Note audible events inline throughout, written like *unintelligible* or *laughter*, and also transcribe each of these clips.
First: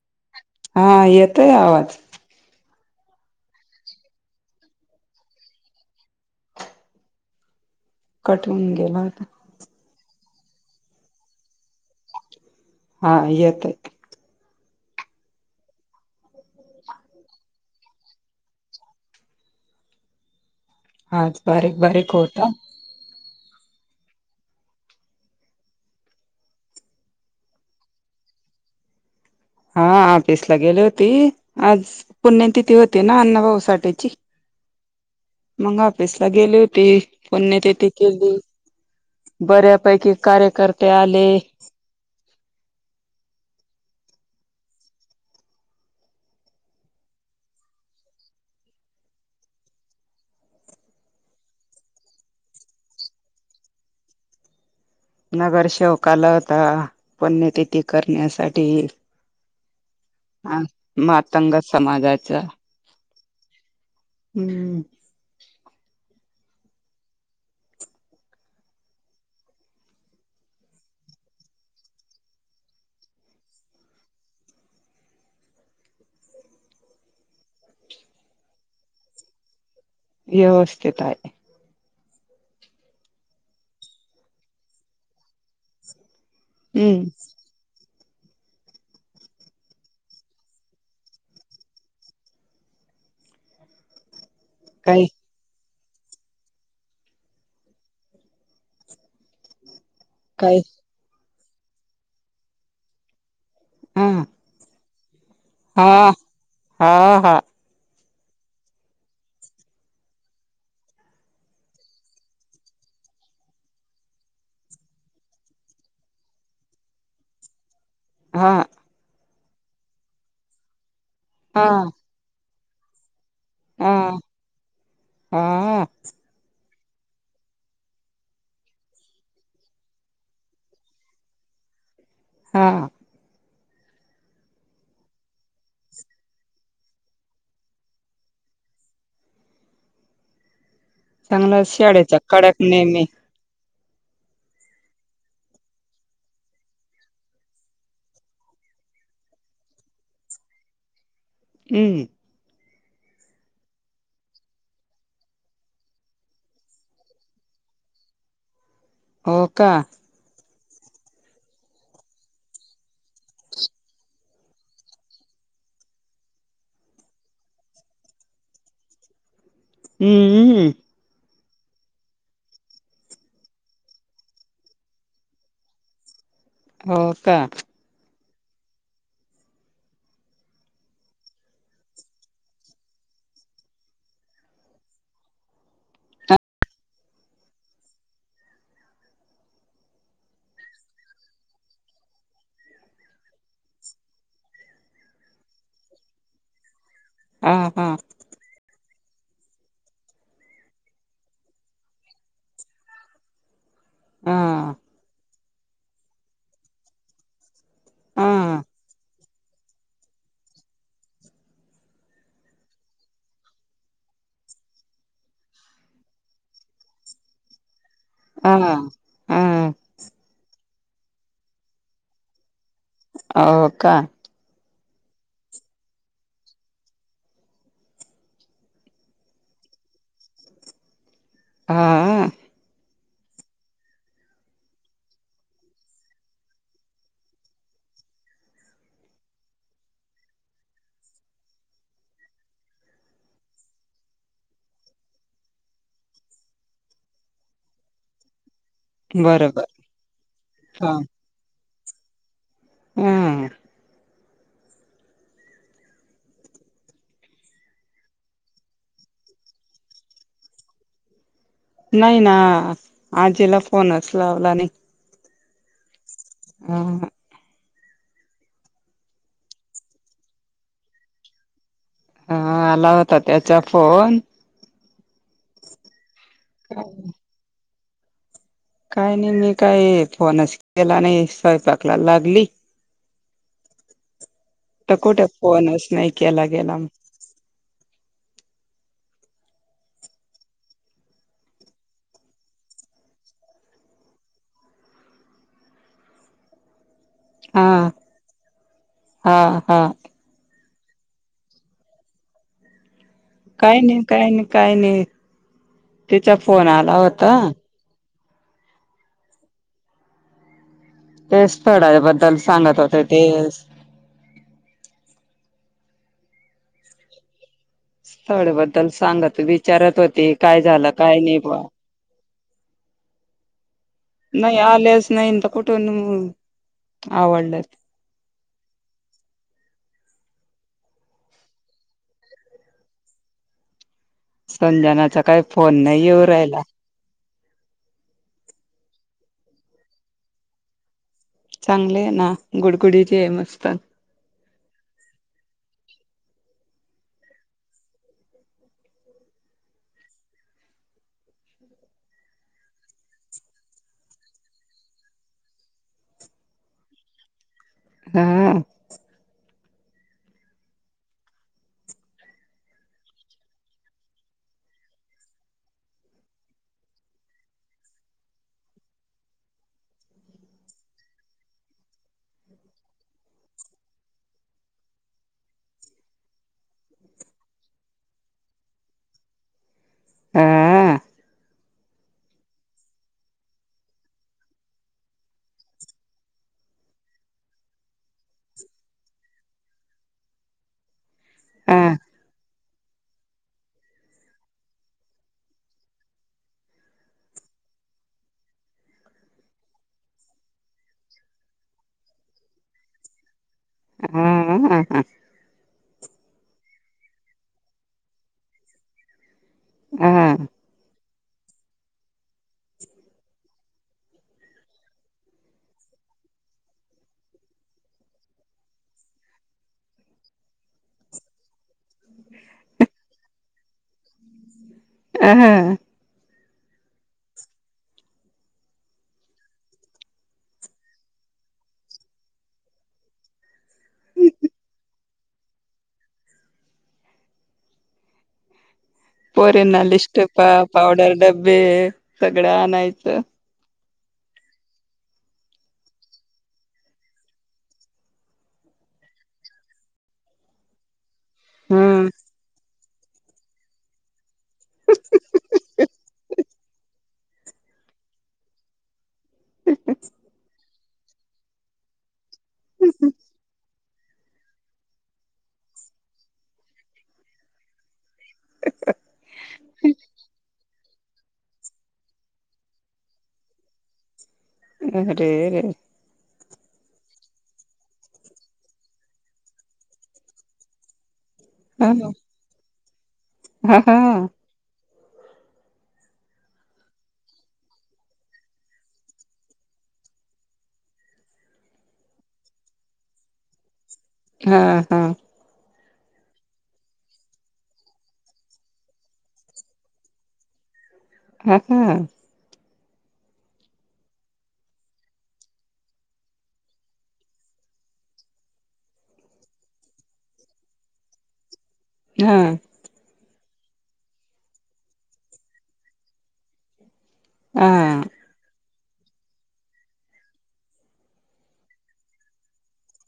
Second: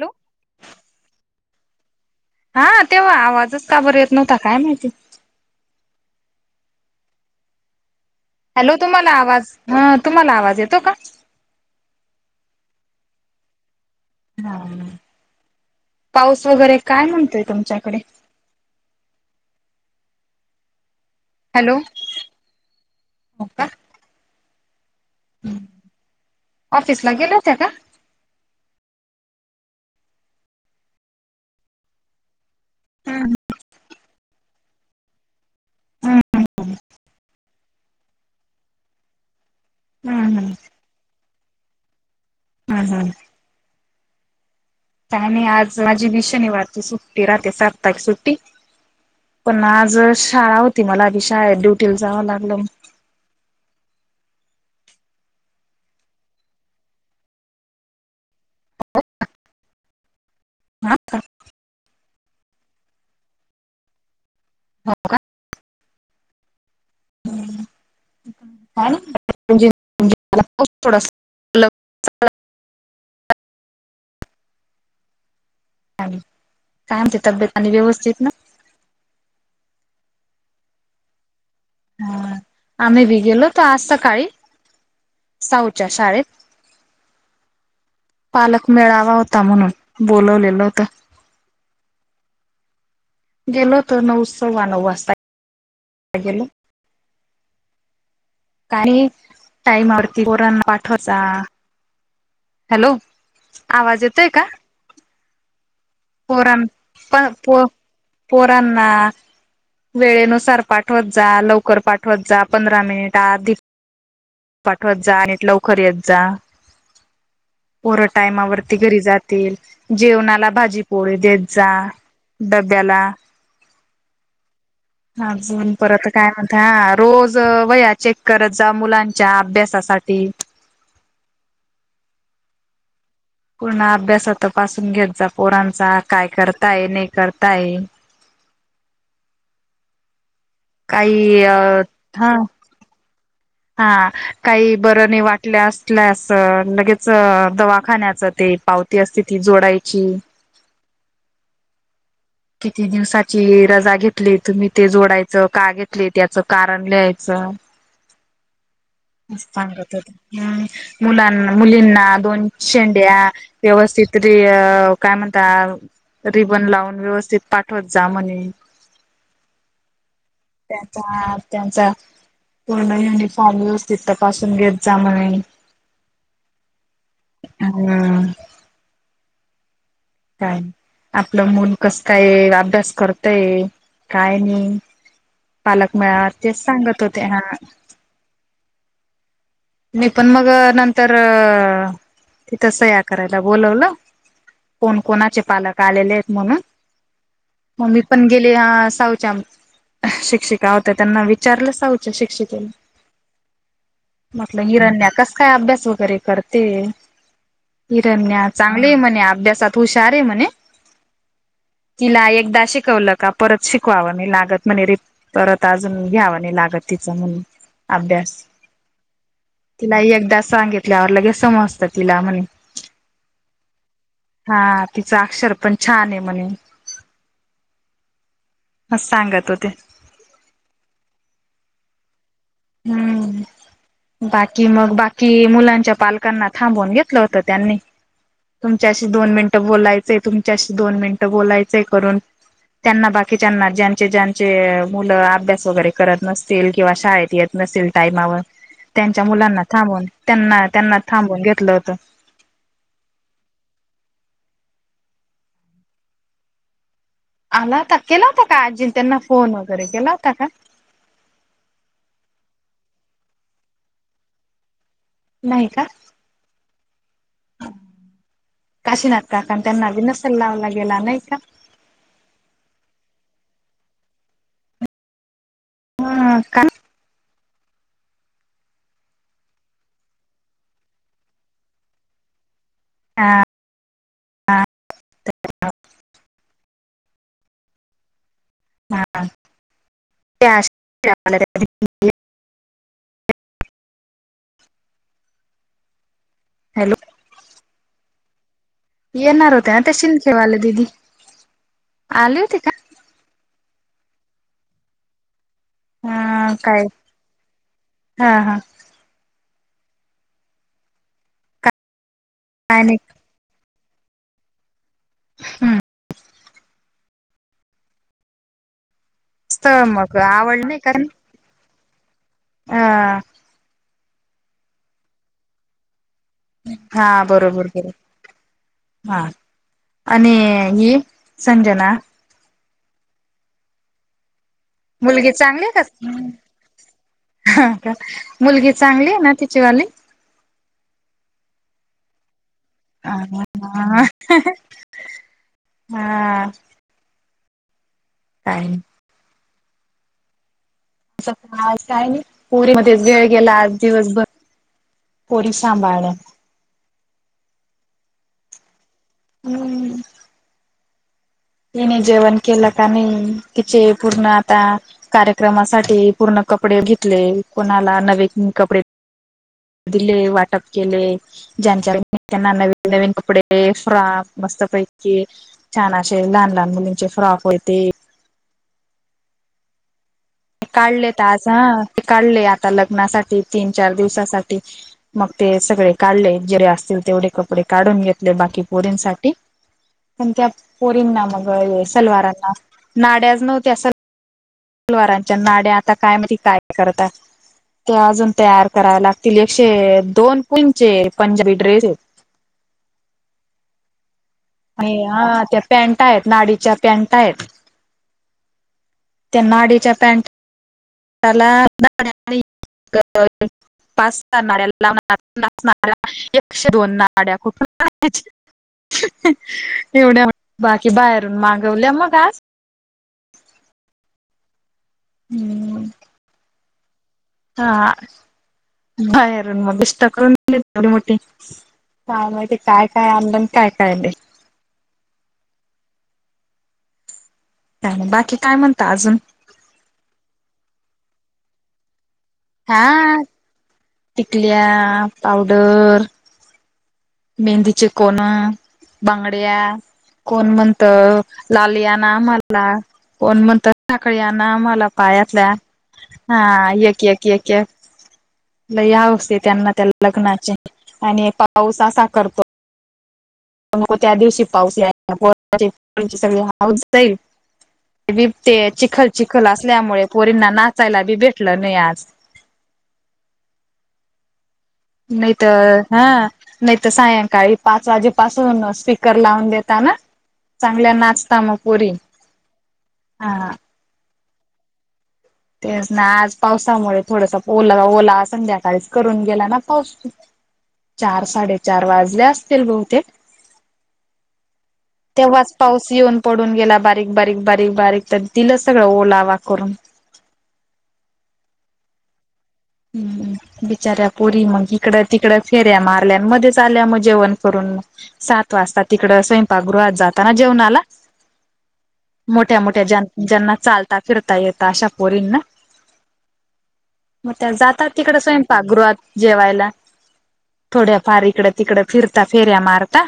Hello. हा येतोय आवाज हा तेव्हा आवाजच काबर येत नव्हता काय माहिती कट होऊन हॅलो गेला तुम्हाला होता आवाज ह तुम्हाला आवाज येतो का? हा येत आहेत. हा पाऊस वगैरे काय म्हणतोय तुमच्याकडे हाच हॅलो बारीक बारीक होता. हो का? ऑफिसला गेलत का? हा ऑफिसला गेली होती आज पुणे तिथी होती ना अन्नभाऊ साठची मग हम्म अफिसला गेली होती पणणे तेथे केली बऱ्या पैकी हम्म कार्यकर्ते आले. हं हं. आणि आणि आज माझी ही शनिवारची सुट्टी रात्री सात ते सुट्टी पण आज शाळा होती मला आधी शाळेत ड्युटीला जावं लागलं. नगरसेेवका आला होता पुण्यतिथी करण्यासाठी ते म तंग समाजाचा हम्म हो का थोडस कायम ते तब्येत आणि व्यवस्थित ना व्यवस्थित आहे हा आम्ही बी गेलो होतो आज सकाळी साऊच्या शाळेत हम्म पालक मेळावा होता म्हणून बोलवलेलं होतं गेल तर नऊ सव्वा नऊ काही वाजता का टाम कोोरांना काही पाठवाचा हॅलो आवाज हा येतय का हा पोरण हा प हा प पोरना वेळेनुसार पाठवत जा लवकर पाठवत जा पंधरा मिनिटध पाठवत जा आणि लवकर येत जा पोर हा टायमावरती घरी जात जेवणाला भाजी पोळी देत जा डब्याला हा हा अजून परत काय म्हणत रोज वया चेक करत जा मुलांच्या अभ्यासासाठी हा पूर्ण अभ्यास तर पासून घेत जा पोरांचा काय करताय नाही करताय काही अ चांगला शाळेचा हा कडाक नेहमी हा काही बरं नाही वाटल्या असल्याचं लगेच दवाखान्याचं ते पावती असते ती जोडायची हम किती दिवसाची रजा घेतली तुम्ही ते जोडायचं का घेतले त्याचं कारण लिहायचं हो म का चांगत हो हम् मुलांना मुलींना दोन शेंड्या व्यवस्थित रि काय म्हणता रिबन लावून व्यवस्थित ज पाठवत जा म्हणे हम्म त्यांचा त्यांचा पूर्ण युनिफॉर्म व्यवस्थित तपासून घेत जा म्ह हो का हम्म काय नाही आपलं मुल कस काय अभ्यास करतय काय नाही पालक मेळावा तेच सांगत होते ह म पण मग नंतर त तस सह्या करायला बोोलवलं कोण कोणाचे पालक आलेले आहेत म्हणून हा हा मग मी पण गेले साऊच्या शिक्षिका होत्या त्यांना विचारलं साऊच्या शिक्षिकेने हा म्हटलं हिरणण्या कस काय अभ्यास वगैरे करते हिरण्या हा चांगली म्हणे अभ्यासात हुशार आहे म्हणे तिला एकदा शिकवलं का परत शिकवावं मी लागत म्हणे रे परत अजून घ्यावा नाही लागत तिचं म्हून अभ्यास हा हा तिला एकदा सांगितल्यावर लगे समजतं तिला म्हण हो का हा तिचा अक्षर पण छान आहे म्हणे ह सांगत होते हां. हम्म. बाकी मग, बाकी मुलांच्या पालकांना थांबून घेतलं होत त्यांनी. तुमच्याशी दोन मिनिटं बोलायचेय तुमच्याशी दोन मिनिटं बोलायचेंय करून. त्यांना बाकीच्याना ज्यांचे ज्यांचे मुलं अभ्यास वगैरे करत नसतील किंवा शाळेत येत नसेल टाइमावर त्यांच्या मुलांना बरोबर थांबून त्यांना हा त्यांना थांबून घेतलं होतं. हम. आला होता केला होता का आजीन त्यांना फोन वगैरे केला होता का? नाही ना आजीला फोनच लावला नाही. नाही का? हा. काशिनाथ काका त्यांना बी नसेल लावला गेला नाही का? हा आला होता त्याचा फोन. हा, का अचछ *unintelligible* काय नाही मी काय फोनच केला नाही स्वयंपाकला लागली. हा. तर कुठे फोनच नाही केला गेला. हा *unintelligible* हॅलो. हा. हा येणार होत्या हा ना शिंकेवाल्या दीदी, आली होती का? काही नाही, काही नाही, काही नाही, तिचा अ फोन काय आला होता. हा, हा, ते स्थळा बद्दल सांगत काय नाही होत्या ते हम्म. स्थळ बद्दल सांगत स्थळ विचारत मग होते काय आवड झालं काय नाही बा. हा. नाही आल्याच नाही अन् त कुठून अ हा बरोबर बरोबर हा आणि ही संजना संजनाचा मुलगी काय चांगली फोन का? नाही येऊ राहिला हा का मुलगी चांगली ना तिचीवाली? चांगलेय ना गुडगुडीच आहे मस्त. हा *unintelligible* हा. काय *unintelligible* *unintelligible* पुरी मध्ये वेळ गेला आज दिवसभर पोरी सांभाळल्या. हा. हम्. तिने जेवण केलं का नाही तिचे पूर्ण आता कार्यक्रमासाठी पूर्ण कपडे घेतले. कोणाला नवेन कपडे दिले वाटप केले. ज्यांच्या *unintelligible* त्यांना नवीन नवीन कपडे फ्रॉक मस्त पैकी छान असे लहान लहान मुलींचे फ्रॉक होते. हा काढले तर आज हा ते काढले आता लग्नासाठी तीन, चार दिवसासाठी. मग ते सगळे काढले जरे असतील तेवढे कपडे काढून घेतले बाकी पोरींसाठी. पण त्या पोरींना मग हा सलवारांना नाड्याच नव्हत्या स सलवारांच्या नाड्या आता कायमाहित काय करता. ते अजून तयार करावे लागतील एकशे दोन *unintelligible* पंजाबी ड्रेस आहेत. अय हा हा ते पॅन्ट आहेत नाडीच्या पॅन्ट आहेत त्या नाडी ह त्याला *unintelligible* पाच सा नाड्या *unintelligible* एकशे दोन नाड्या *unintelligible* एवढ्या बाकी बाहेरून मागवल्या मग आज, अ ह हम्म हा बाहेरून मग *unintelligible* करून दिले थोडी मोठी काय माहिते काय काय आणलं अन् काय काय नाही. काही नाही बाकी काय म्हणता अजून? पोरींना लिस्टीपा, पावडर डब्बे सगळं हा आणायचं. टिकल्या, पावडर मेहंदीचे कोण, बांगड्या कोण म्हणत लालि आणा हम्म आमला कोण म्हणतं साकळी आना मला पायातल्या हा एक एक क ल या असते त्यांना त्या लग्नाचे आणि पाऊसा, करतो. हम् हम मग त्या दिवशी पाऊस या सगळी हौस जाईल. बी ते चिखल चिखल असल्यामुळे पोरींना नाचायला बी भेटलं नाही आज. अरे नाहीत तर सायंकाळी पाच वाजे पाासून स्पीकर लावून देता ना चांगल्या नाचता मग. *unintelligible* हा हा तेच ना आज पावसामुळे थोडस ओला ओला संध्याकाळीच करून गेला ना पाऊस. चार साडेचार वाजले असतील बहुतेक हा हा तेव्हाच पाऊस येऊन पडून गेला बारीक बारीक बारीक बारीक तर दिलं सगळं ओला वा करून. हा हा हम्म बिचाऱ्या पुरी मग इकडं तिकड फेऱ्या मारल्या मध्येच आल्या मग जेवण करून मग सात वाजता तिकडं स्वयंपाकगृहात जाताना जेवणाला हां, मोठ्या मोठ्या ज्यां ज्यांना चालता फिरता येता अशा पोरींना. मग त्या जातात हां. तिकडे स्वयंपाकगृहात. जेवायला थोड्याफार इकड तिकड फिरता फेऱ्या मारता.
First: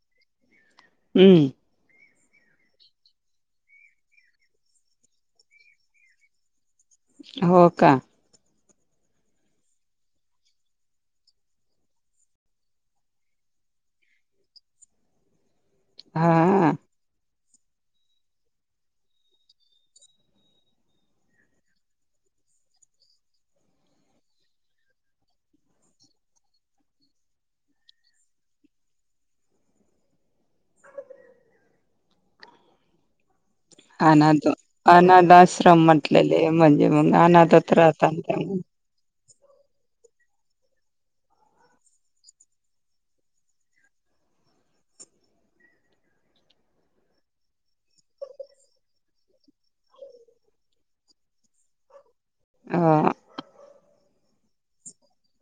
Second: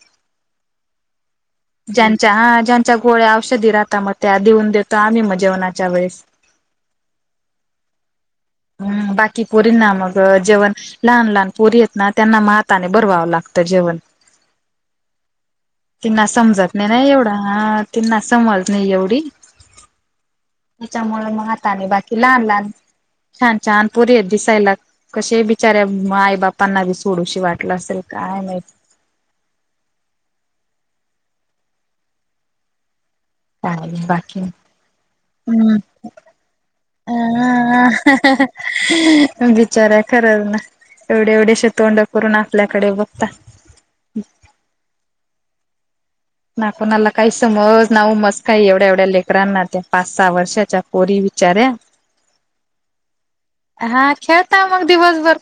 *unintelligible* हम्म ज्यांच्या ह ज्यांच्या गोळ्या औषधी राहता मग त्या देऊन देतो आम्ही मग जेवणाच्या वेळेस. हो का? हम् बाकी पोरीन ना मग जेवण लहान लहान पोरी आहेत ना त्यांना हाताने बरवावं लागतं जेवण. तिना समजत हां. नाही ना एवढा हा त्यांना समज नाही एवढी त्याच्यामुळे मग आाताने बाकी लहान लहान छान छान पोरी आहेत दिसायला. कसे बिचार्या आई बापांना बी सोडूशी वाटलं असेल काय माहित? काय बाकी अनाथ, अनाथ हम्म आश्रम म्हटलेले म्हणजे मग अनाथतच राहतात. विचारा खरच ना एवढे एवढेश तोंड करून आपल्याकडे बघता. ना कोणाला काही समज ना ऊमज काय एवढ्या एवढ्या लेकरांना त्या पाच, सहा वर्षाच्या पोरी बिचाऱ्या. *inaudible* हा. हा खेळता मग दिवसभर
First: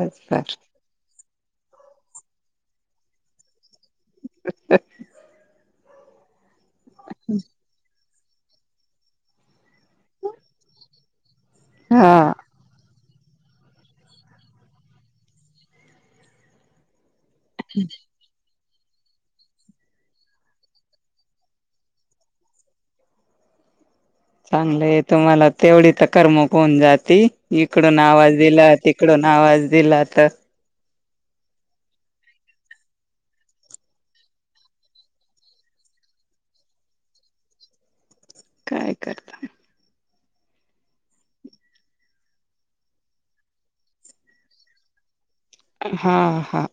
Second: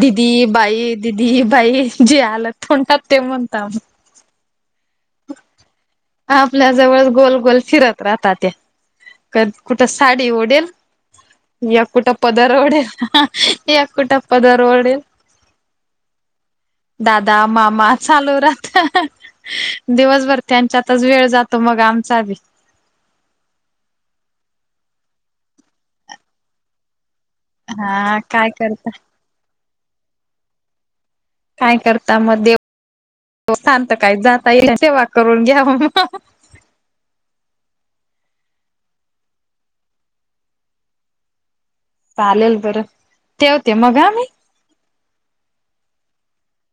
दिदी बाई. दीदी बाई जे आलत उणटात तेमणंतव. *inaudible* आपल्या जवळ गोल गोल फिरत. राहता ते क कुठं साडी ओढडेल. या कुठ हां. पदार ओडेल. हेअ पदर वडेल दादा मामा चालू राह दिवसभर त्यांच्यातच वेळ जातो मग आमचा आधी. चांगलंय तुम्हाला तेवढी तक मोकून जाती इकडून हा आवाज काय दिला करता तिकडून. नाआवाज दिला तर. काय करता मग देवथांत काय जाता येई सेवा करून घ्या मग. काय करता. चालेल बरं तेवते मग आ म्ही. हा हा.